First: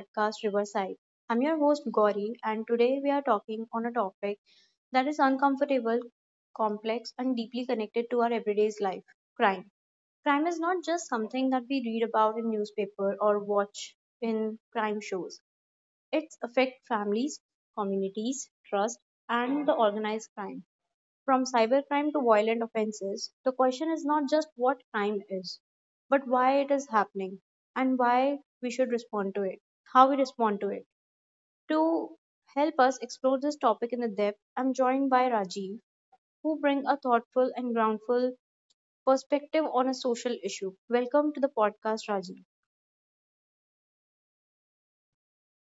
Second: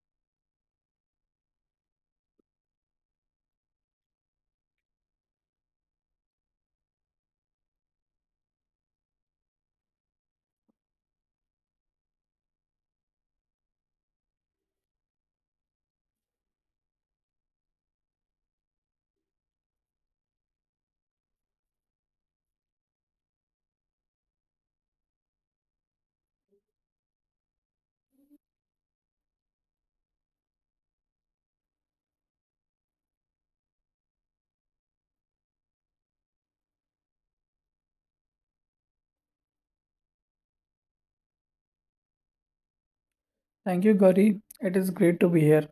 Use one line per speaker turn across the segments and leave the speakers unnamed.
podcast Riverside. I'm your host Gauri, and today we are talking on a topic that is uncomfortable, complex, and deeply connected to our everyday's life crime. Crime is not just something that we read about in newspaper or watch in crime shows, it affects families, communities, trust, and the organized crime. From cybercrime to violent offenses, the question is not just what crime is, but why it is happening and why we should respond to it, how we respond to it. To help us explore this topic in the depth, I'm joined by Rajiv, who bring a thoughtful and groundful perspective on a social issue. Welcome to the podcast, Rajiv.
Thank you, Gauri. It is great to be here.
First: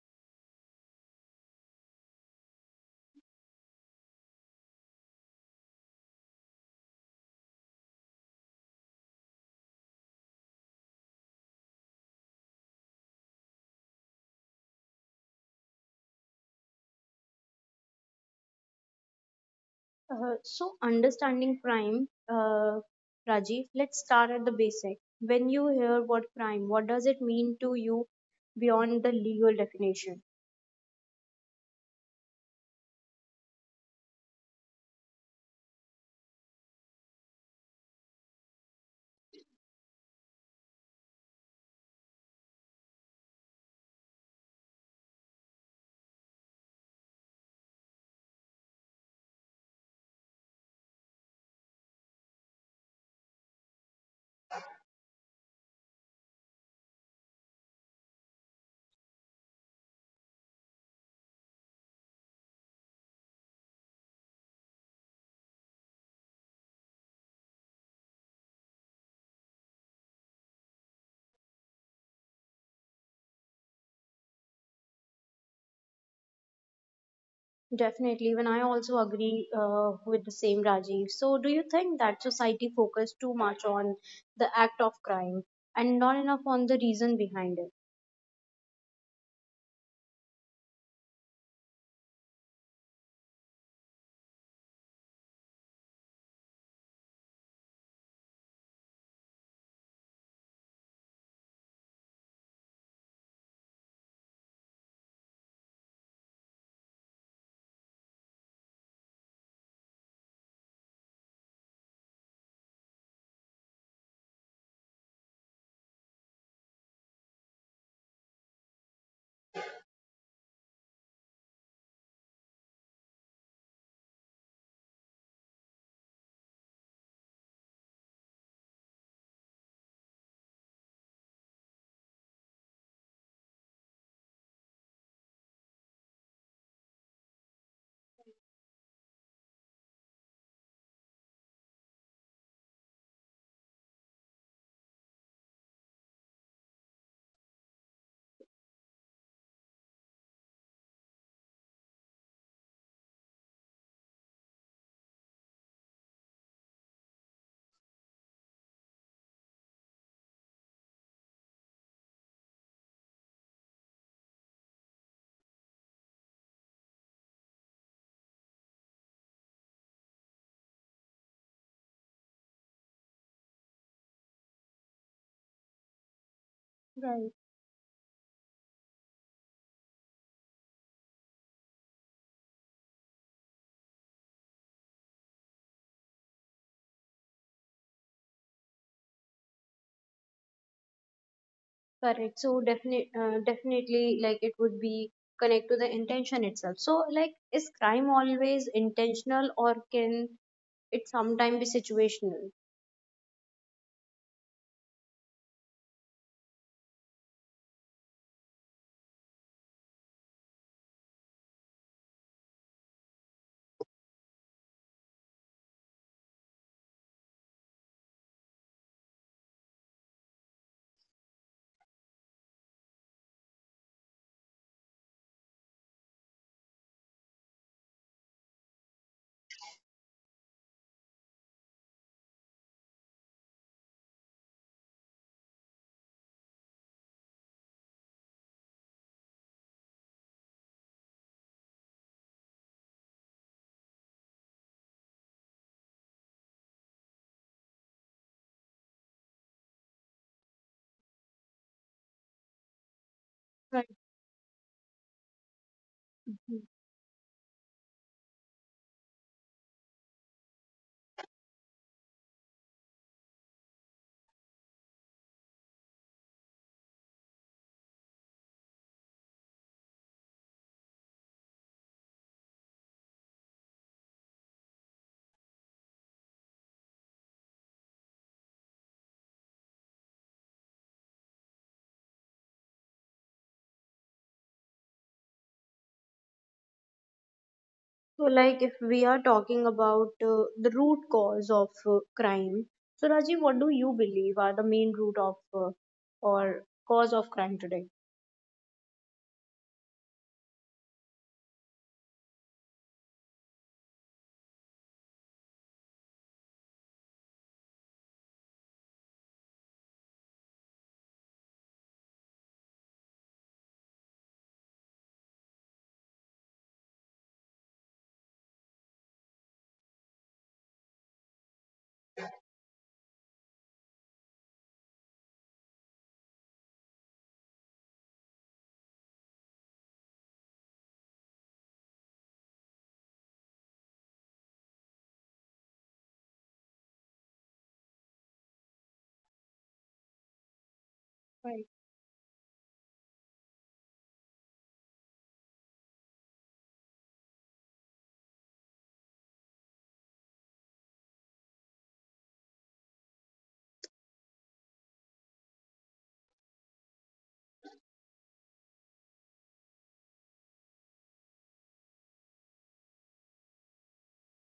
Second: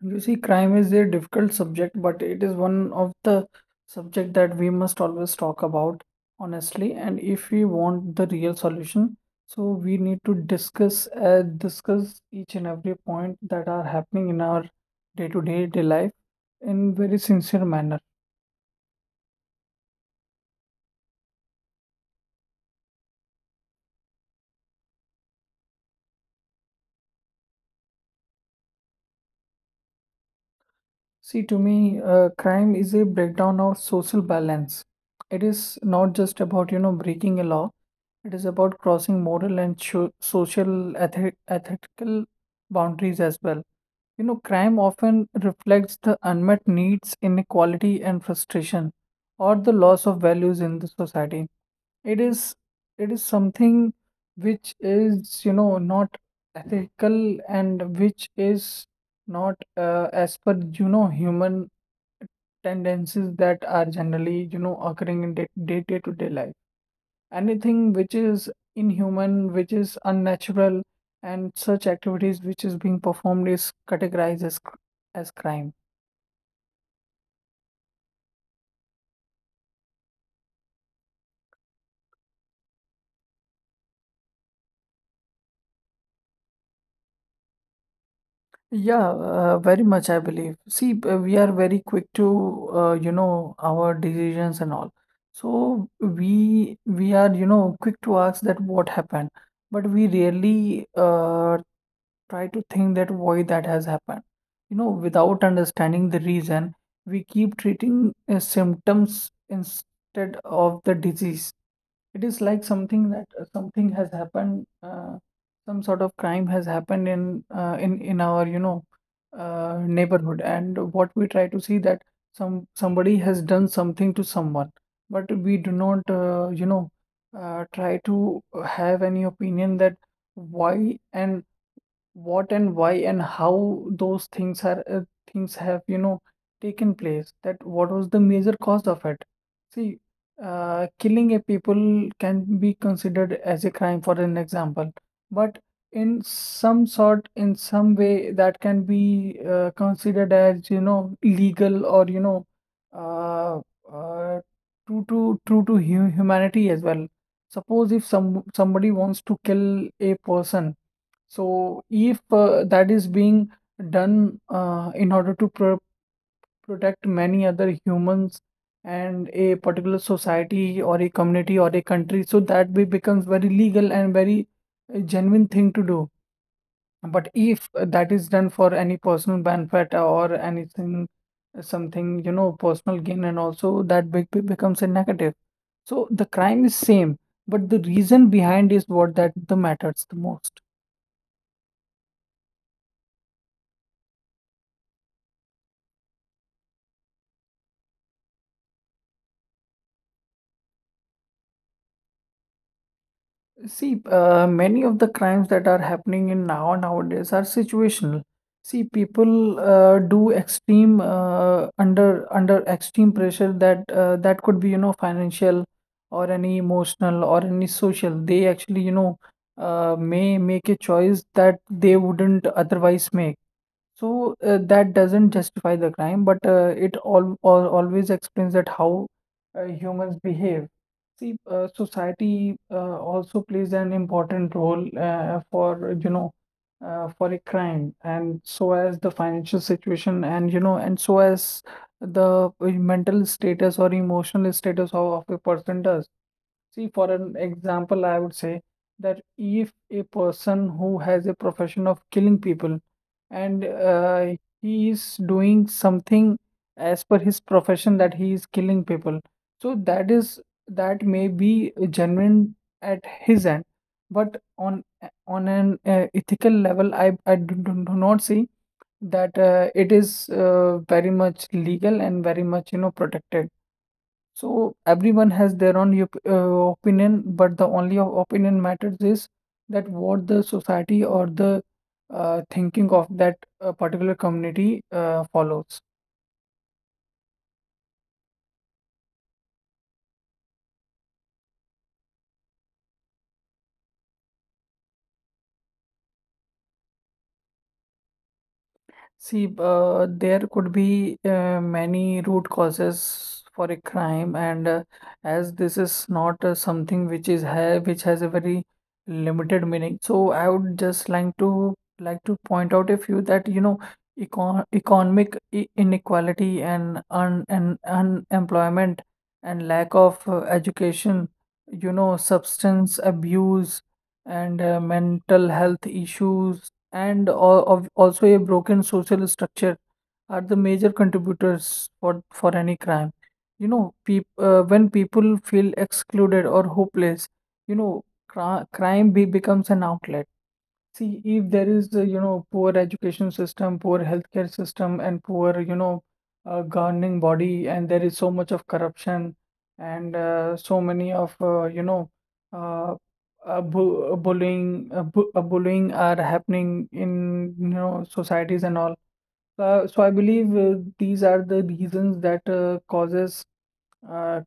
You see, crime is a difficult subject, but it is one of the subject that we must always talk about honestly. And if we want the real solution, so we need to discuss each and every point that are happening in our day-to-day day life in very sincere manner.
So understanding crime, Rajiv, let's start at the basic. When you hear what crime, what does it mean to you beyond the legal definition?
See, to me, crime is a breakdown of social balance. It is not just about, you know, breaking a law. It is about crossing moral and sho social eth ethical boundaries as well. You know, crime often reflects the unmet needs, inequality, and frustration, or the loss of values in the society. It is it is something which is, you know, not ethical and which is not as per you know human tendencies that are generally you know occurring in day day day to day life. Anything which is inhuman, which is unnatural, and such activities which is being performed is categorized as as crime.
Definitely, even I also agree with the same Rajiv. So, do you think that society focus too much on the act of crime and not enough on the reason behind it?
Yeah, very much I believe. See, we are very quick to you know our decisions and all, so we are you know quick to ask that what happened, but we rarely try to think that why that has happened. You know, without understanding the reason, we keep treating symptoms instead of the disease. It is like something that something has happened, some sort of crime has happened in in our you know neighborhood, and what we try to see that somebody has done something to someone, but we do not you know try to have any opinion that why and what and why and how those things are things have you know taken place, that what was the major cause of it. See, killing a people can be considered as a crime for an example, but in some sort, in some way, that can be considered as you know legal or you know, uh, uh, true to true to hu humanity as well. Suppose if somebody wants to kill a person, so if that is being done in order to protect many other humans and a particular society or a community or a country, so that be becomes very legal and very genuine thing to do. But
Right.
if that is done for any personal benefit or anything, something, you know, personal gain, and also that becomes a negative. So the crime is same, but the reason behind is what that the matters the most.
Correct. So, definitely, definitely, like it would be connect to the intention itself. So, like, is crime always intentional or can it sometimes be situational?
See, many of the crimes that are happening in nowadays are situational. See, people do extreme under extreme pressure that that could be you know financial or any emotional or any social. They actually you know may make a choice that they wouldn't otherwise make. So that doesn't justify the crime, but it all always explains that how humans behave. See, society also plays an important role for you know for a crime, and so as the financial situation, and you know, and so as the mental status or emotional status of a person does. See, for an example, I would say that if a person who has a profession of killing people and
Right.
he is doing something
Mm.
as per his profession, that he is killing people, so that is that may be genuine at his end, but on an ethical level, I do, do not see that it is very much legal and very much you know protected. So everyone has their own opinion, but the only opinion matters is that what the society or the thinking of that particular community follows.
So, like, if we are talking about the root cause of crime, so Rajiv, what do you believe are the main root of uh, or cause of crime today?
See, there could be many root causes for a crime, and as this is not something which is ha which has a very limited meaning, so I would just like to point out a few that you know economic inequality and un and unemployment and lack of education, you know, substance abuse and mental health issues and also a broken social structure are the major contributors for any crime. You know, when people feel excluded or hopeless, you know, crime becomes an outlet. See, if there
Right.
is, you know, poor education system, poor healthcare system, and poor, you know, governing body, and there is so much of corruption and so many of, you know, uh, bu bullying, bu bullying are happening in, you know, societies and all. So I believe these are the reasons that causes uh,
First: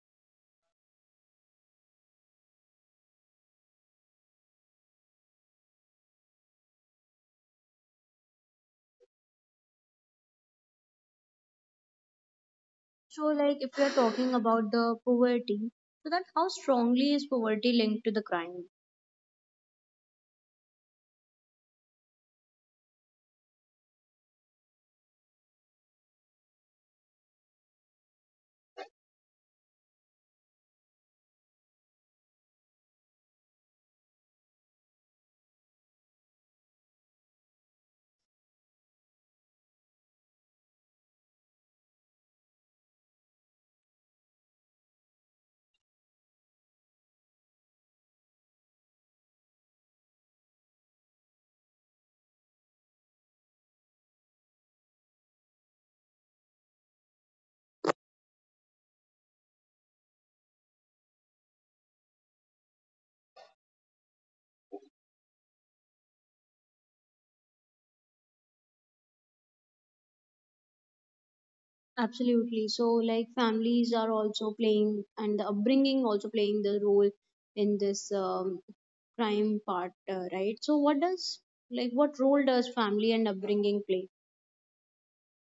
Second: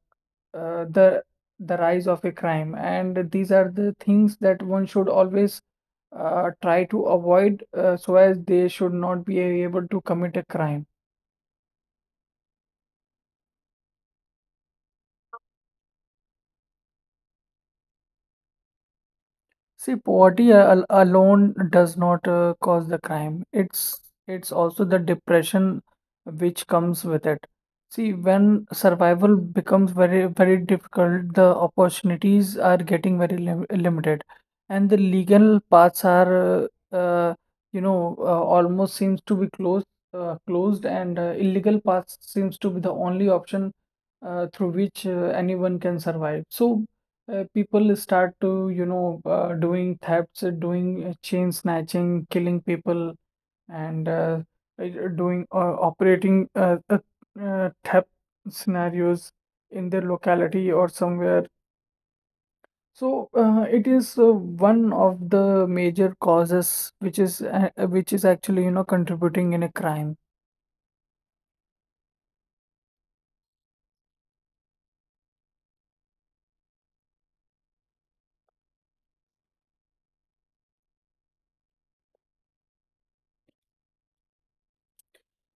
uh, the the rise of a crime, and these are the things that one should always try to avoid so as they should not be able to commit a crime.
So, like, if we are talking about the poverty, so that how strongly is poverty linked to the crime?
See, poverty al alone does not cause the crime. It's also the depression which comes with it. See, when survival becomes very very difficult, the opportunities are getting very limited, and the legal paths are uh, you know almost seems to be closed, and illegal paths seems to be the only option through which anyone can survive. So people start to you know doing thefts, doing chain snatching, killing people, and doing operating theft scenarios in their locality or somewhere. So it is one of the major causes which is actually you know contributing in a crime.
Absolutely. So, like families are also playing, and the upbringing also playing the role in this crime part, right? So, what does, like what role does family and upbringing play?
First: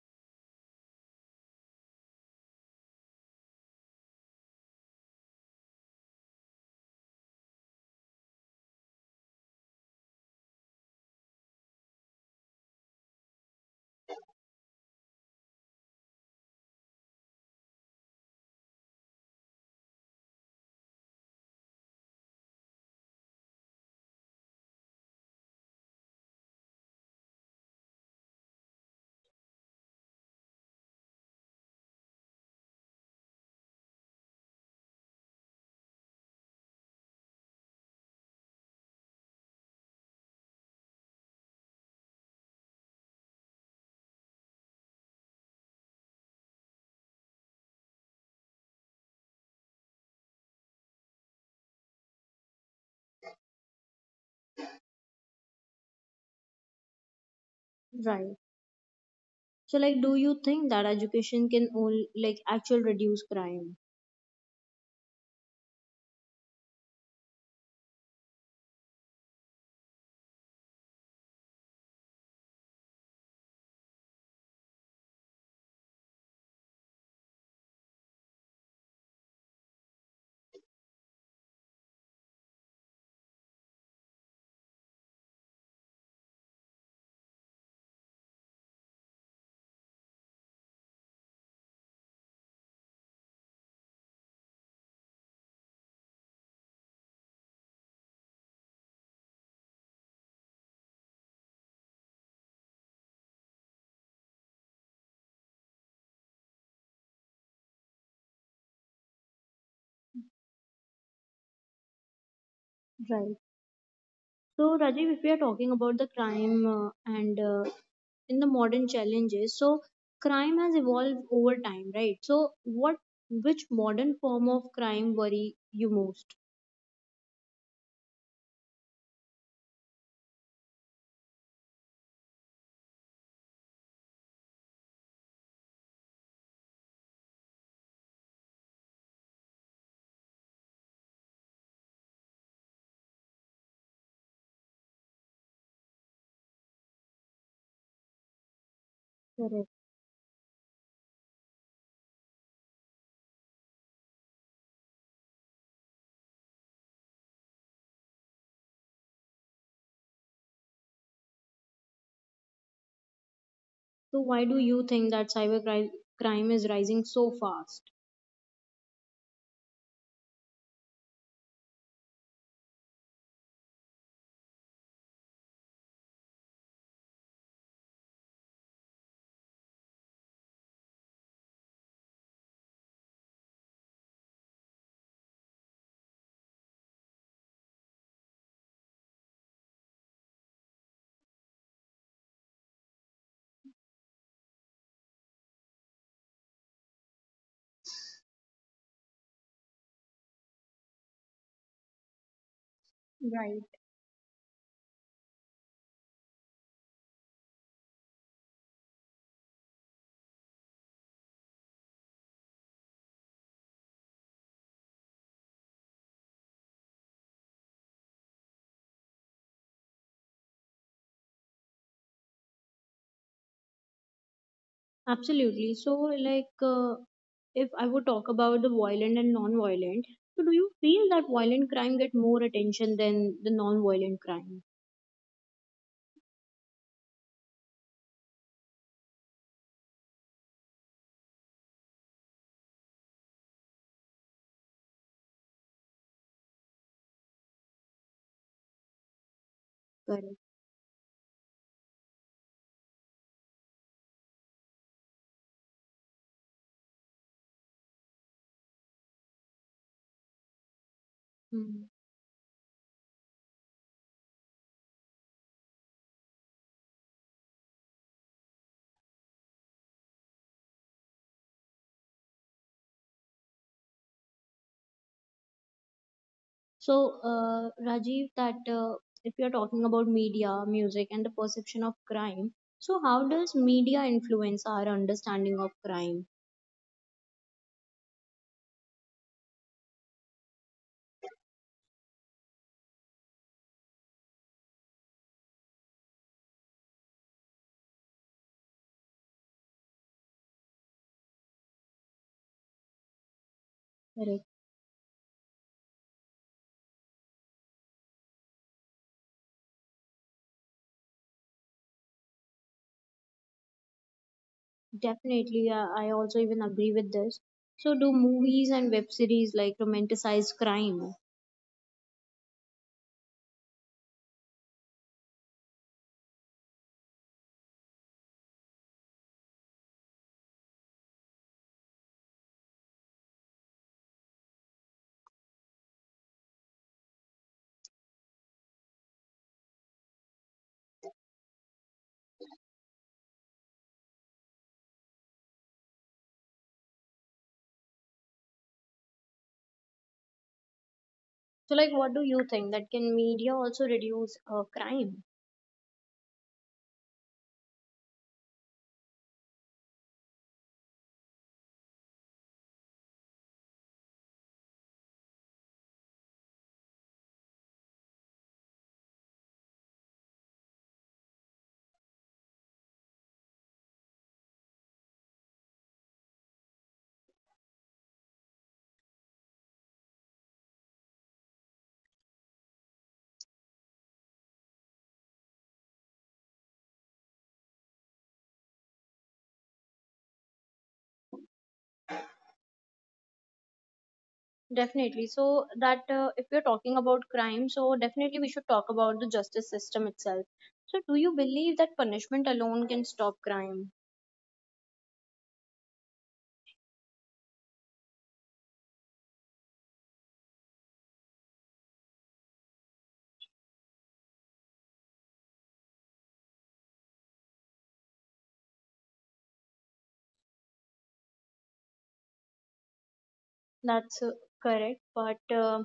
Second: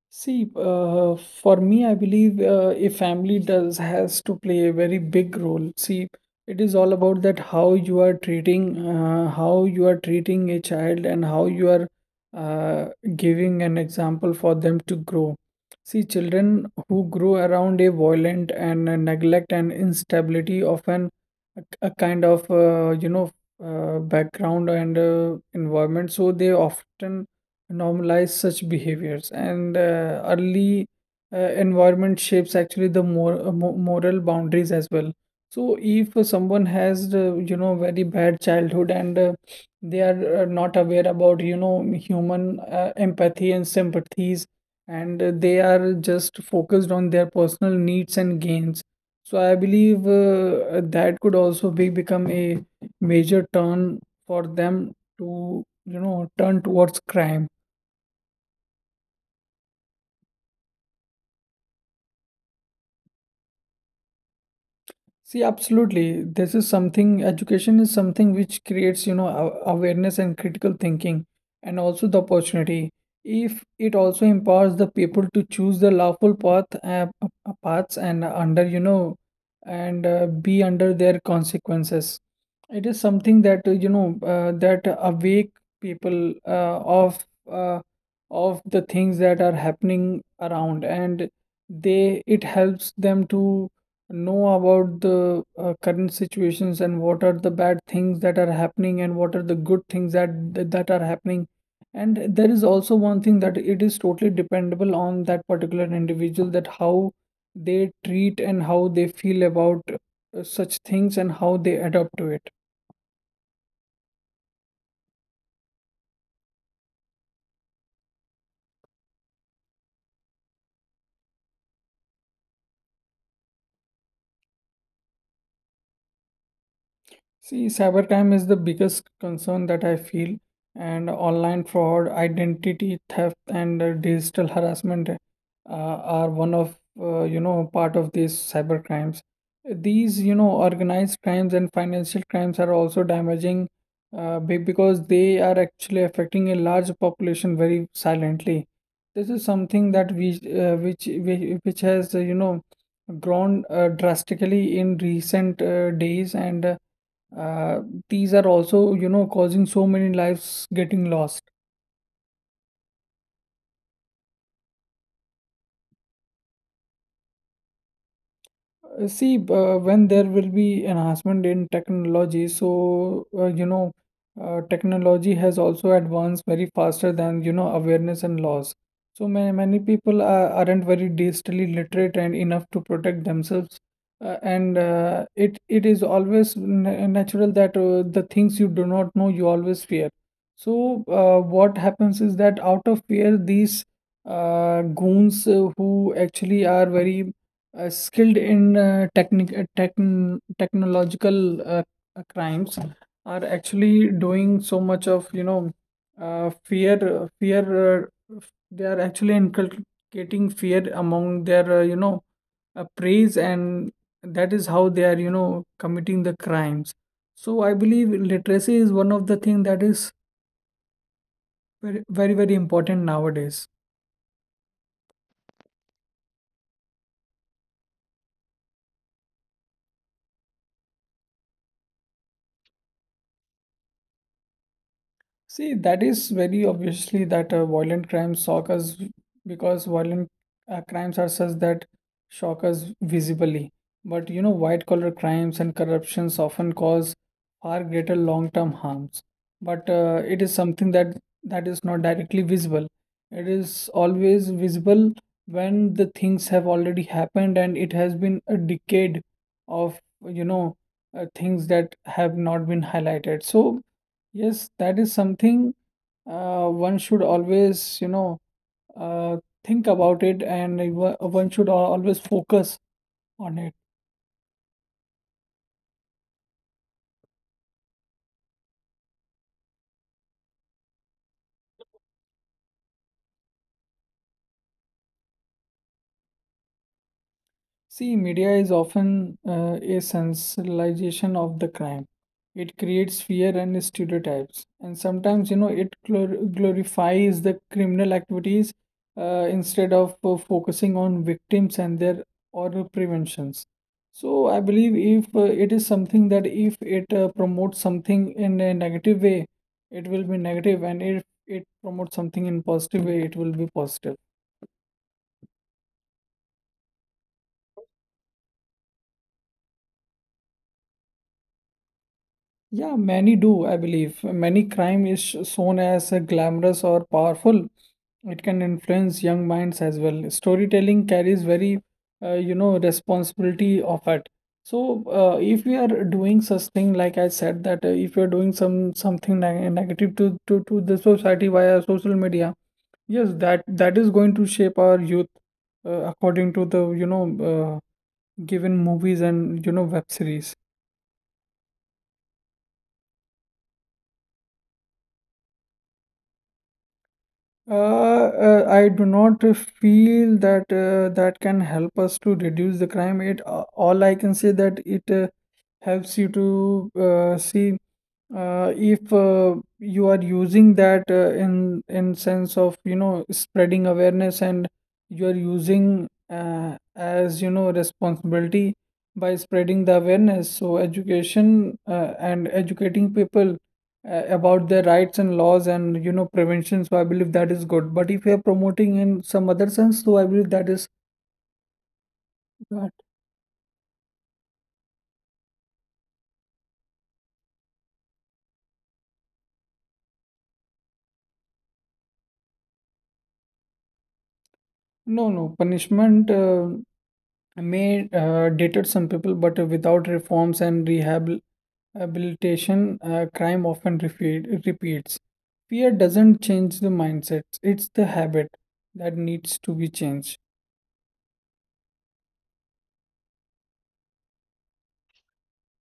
See, for me, I believe a family does has to play a very big role. See, it is all about that how you are treating, how you are treating a child, and how you are uh, giving an example for them to grow. See, children who grow around a violent and a neglect and instability often a kind of you know background and environment, so they often normalize such behaviors, and early environment shapes actually the moral boundaries as well. So if someone has the, you know, very bad childhood, and they are not aware about you know human empathy and sympathies, and they are just focused on their personal needs and gains, so I believe that could also be become a major turn for them to you know turn towards crime.
Right. So, like, do you think that education can only like actual reduce crime?
See, absolutely. This is something, education is something which creates, you know, awareness and critical thinking, and also the opportunity. If it also empowers the people to choose the lawful paths, and under, you know, and be under their consequences. It is something that you know that awake people of the things that are happening around, and they it helps them to know about the current situations and what are the bad things that are happening and what are the good things that that are happening. And there is also one thing that it is totally dependable on that particular individual, that how they treat and how they feel about such things and how they adapt to it.
Right. So, Rajiv, if we are talking about the crime and in the modern challenges, so crime has evolved over time, right? So, what, which modern form of crime worry you most?
See, cybercrime is the biggest concern that I feel, and online fraud, identity theft, and digital harassment are one of you know part of these cyber crimes. These you know organized crimes and financial crimes are also damaging because they are actually affecting a large population very silently. This is
Correct.
something that we which has you know grown drastically in recent days and. uh, these are also, you know, causing so many lives getting lost.
So, why do you think that crime is rising so fast?
See, when there will be enhancement in technology, so you know, technology has also advanced very faster than you know awareness and laws. So many people are, aren't very digitally literate and enough to protect themselves. And it is always natural that the things you do not know you always fear. So what happens is that out of fear, these goons who actually are very skilled in technological crimes are
Right.
actually doing so much of uh, fear uh, fear uh, they are actually inculcating fear among their preys, and that is how they are committing the crimes. So I believe literacy is one of the thing that is very, very important nowadays.
Absolutely. So, like, if I would talk about the violent and non-violent, so do you feel that violent crime get more attention than the non-violent crime?
See, that is very obviously that violent crimes shock us because violent crimes are such that shock us visibly. But you know, white collar crimes and corruptions often cause far greater long term harms. But it
Correct.
is something that that is not directly visible. It is always visible when the things have already happened and it has been a decade of you know things
Hmm.
that have not been highlighted. So yes, that is something one should always, uh, think about it, and one should always focus on it.
So, Rajiv, that if you are talking about media, music, and the perception of crime, so how does media influence our understanding of crime?
See, media is often a sensationalization of the crime. It creates fear and stereotypes, and sometimes, you know, it glorifies the criminal activities instead of focusing on victims and their or preventions.
Correct.
So, I believe if it is something that if it promotes something in a negative way, it will be negative, and if it promotes something in positive way, it will be positive.
Definitely, I also even agree with this. So, do movies and web series like romanticize crime?
Yeah, many do, I believe. Many crime is shown as glamorous or powerful. It can influence young minds as well. Storytelling carries very, responsibility of it. So, if we are doing such thing, like I said, that if you are doing something negative to the society via social media, yes, that is going to shape our youth, according to the, uh, given movies and, you know, web series.
So, like, what do you think that can media also reduce crime?
Uh, I do not feel that that can help us to reduce the crime. It all I can say that it helps you to see if you are using that in sense of you know spreading awareness, and you are using as you know responsibility by spreading the awareness. So education and educating people about their rights and laws and you know prevention, so I believe that is good, but if you are promoting in some other sense, so I believe that is bad.
Definitely. So, that if you're talking about crime, so definitely we should talk about the justice system itself. So, do you believe that punishment alone can stop crime?
No punishment, I may dated some people, but without reforms and rehabilitation, crime often repeats. Fear doesn't change the mindsets; it's the habit that needs to be changed.
That's correct, but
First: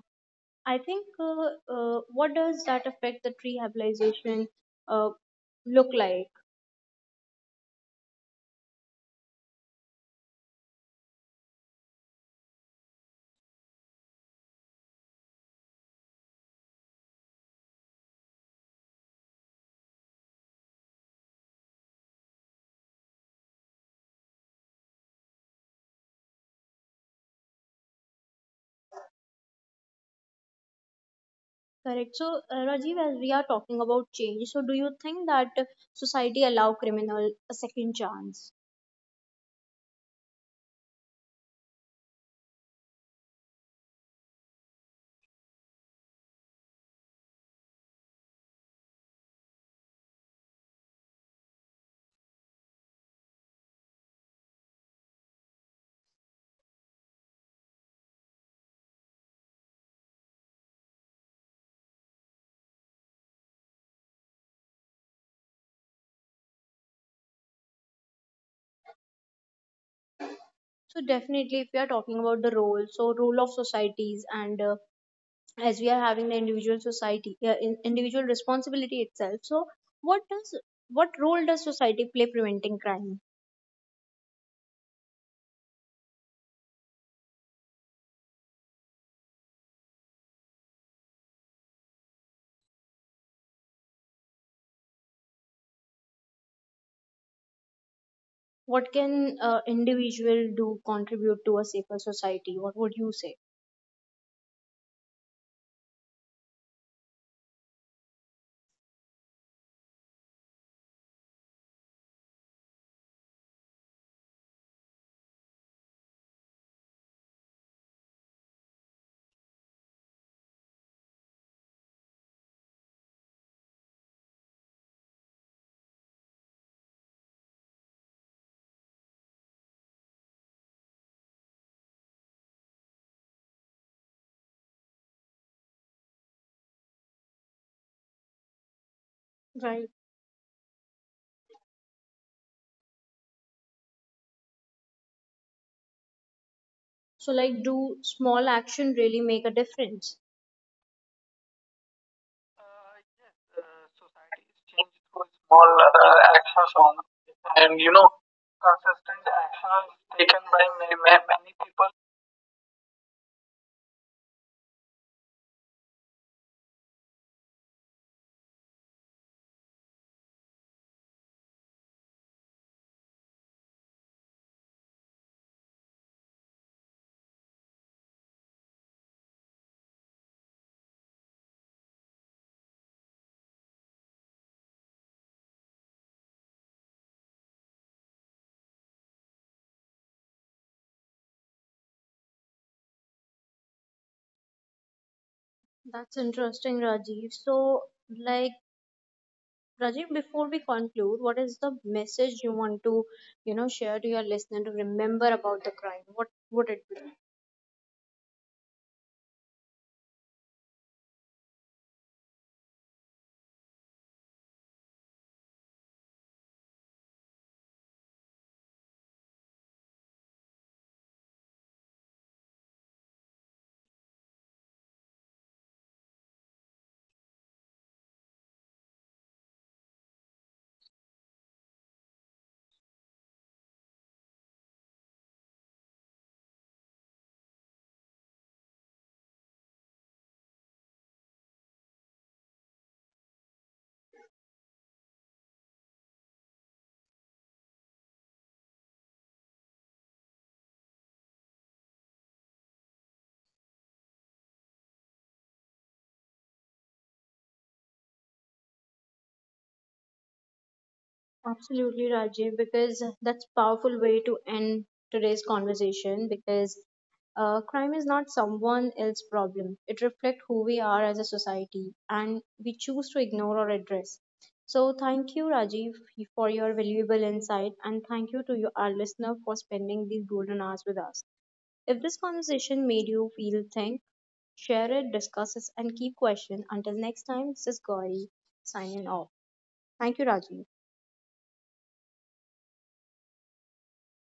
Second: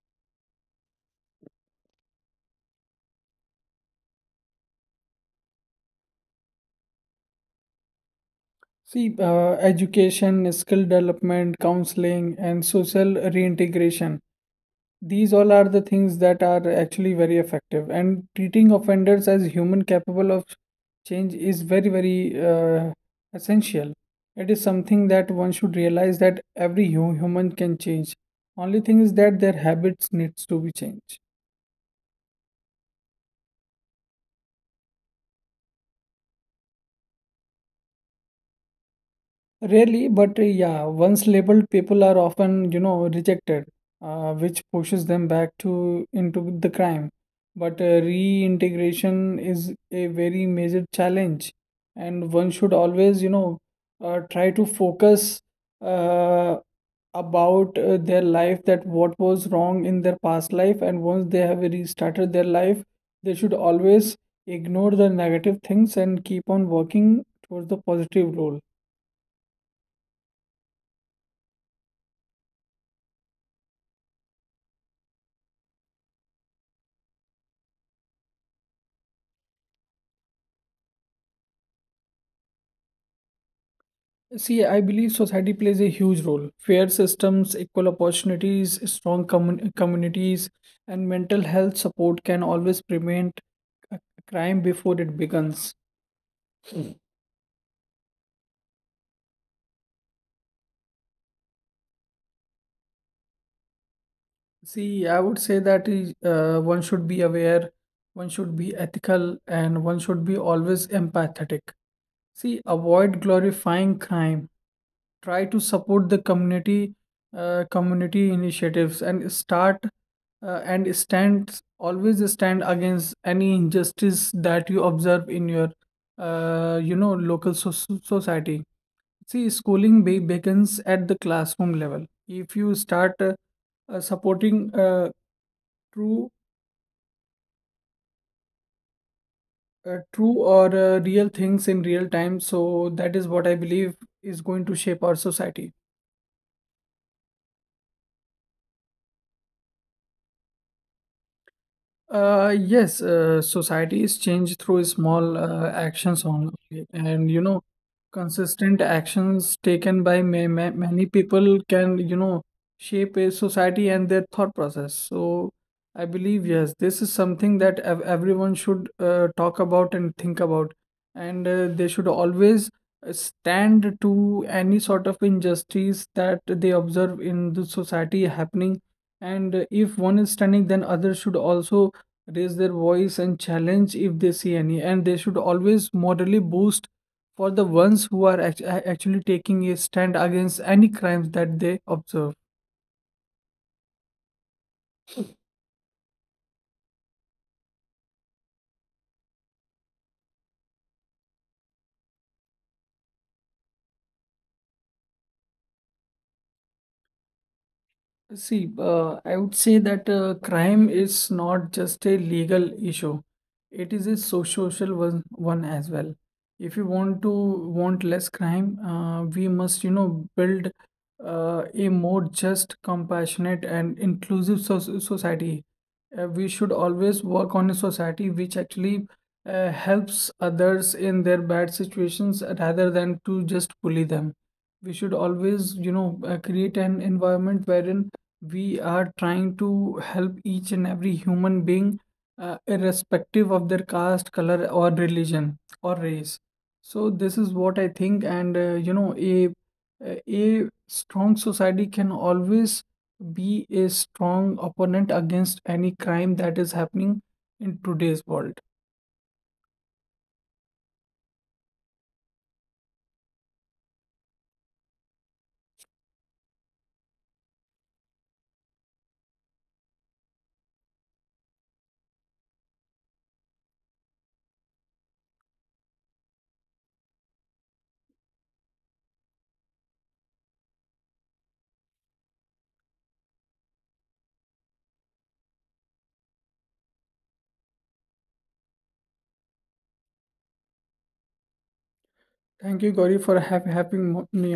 I think what does that affect the rehabilitation uh, look like?
See, education, skill development, counseling, and social reintegration, these all are the things that are actually very effective, and treating offenders as human capable of change is very, very essential. It is something that one should realize that every human can change. Only thing is that their habits needs to be changed.
Correct. So, Rajiv, as we are talking about change, so do you think that society allow criminal a second chance?
Rarely, but yeah, once labeled, people are often, you know, rejected, which pushes them back to into the crime. But reintegration is a very major challenge, and one should always, try to focus uh, about their life, that what was wrong in their past life, and once they have restarted their life, they should always ignore the negative things and keep on working towards the positive goal.
So, definitely, if we are talking about the role, so role of societies, and as we are having the individual society, individual responsibility itself. So, what does, what role does society play preventing crime?
See, I believe society plays a huge role. Fair systems, equal opportunities, strong communities, and mental health support can always prevent a crime before it begins.
What can individual do contribute to a safer society? What would you say?
See, I would say that is, one should be aware, one should be ethical, and one should be always empathetic. See, avoid glorifying crime. Try to support the community, community initiatives, and start and stand, always stand against any injustice that you observe in your, local so, society. See, schooling be begins at the classroom level. If you start supporting true
Right.
true or real things in real time, so that is what I believe is going to shape our society.
So, like, do small action really make a difference?
Yes,
Yes,
society is changed
society
through
is
small
through small
actions only,
actions on,
and you know,
and you know,
consistent
consistent
actions taken
actions
by ma
taken
ma
by
many
many,
people
many
can,
people.
you know, shape a society and their thought process. So, I believe yes, this is something that ev everyone should talk about and think about, and they should always stand to any sort of injustice that they observe in the society happening. And if one is standing, then others should also raise their voice and challenge if they see any, and they should always morally boost for the ones who are actually taking a stand against any crimes that they observe.
That's interesting, Rajiv. So, like, Rajiv, before we conclude, what is the message you want to, you know, share to your listener to remember about the crime? What would it be?
See, I would say that crime is not just a legal issue. It is a social one as well. If you want less crime, we must, you know, build a more just, compassionate, and inclusive society. We should always work on a society which actually helps others in their bad situations rather than to just bully them. We should always you know create an environment wherein we are trying to help each and every human being, irrespective of their caste, color or religion or race. So this is what I think, and you know, a strong society can always be a strong opponent against any crime that is happening in today's world.
Absolutely, Rajiv, because that's powerful way to end today's conversation because crime is not someone else's problem. It reflects who we are as a society and we choose to ignore or address. So thank you, Rajiv, for your valuable insight and thank you to you, our listener for spending these golden hours with us. If this conversation made you feel think, share it, discuss it, and keep question. Until next time, this is Gauri signing off. Thank you, Rajiv.
Thank you, Gauri, for having me.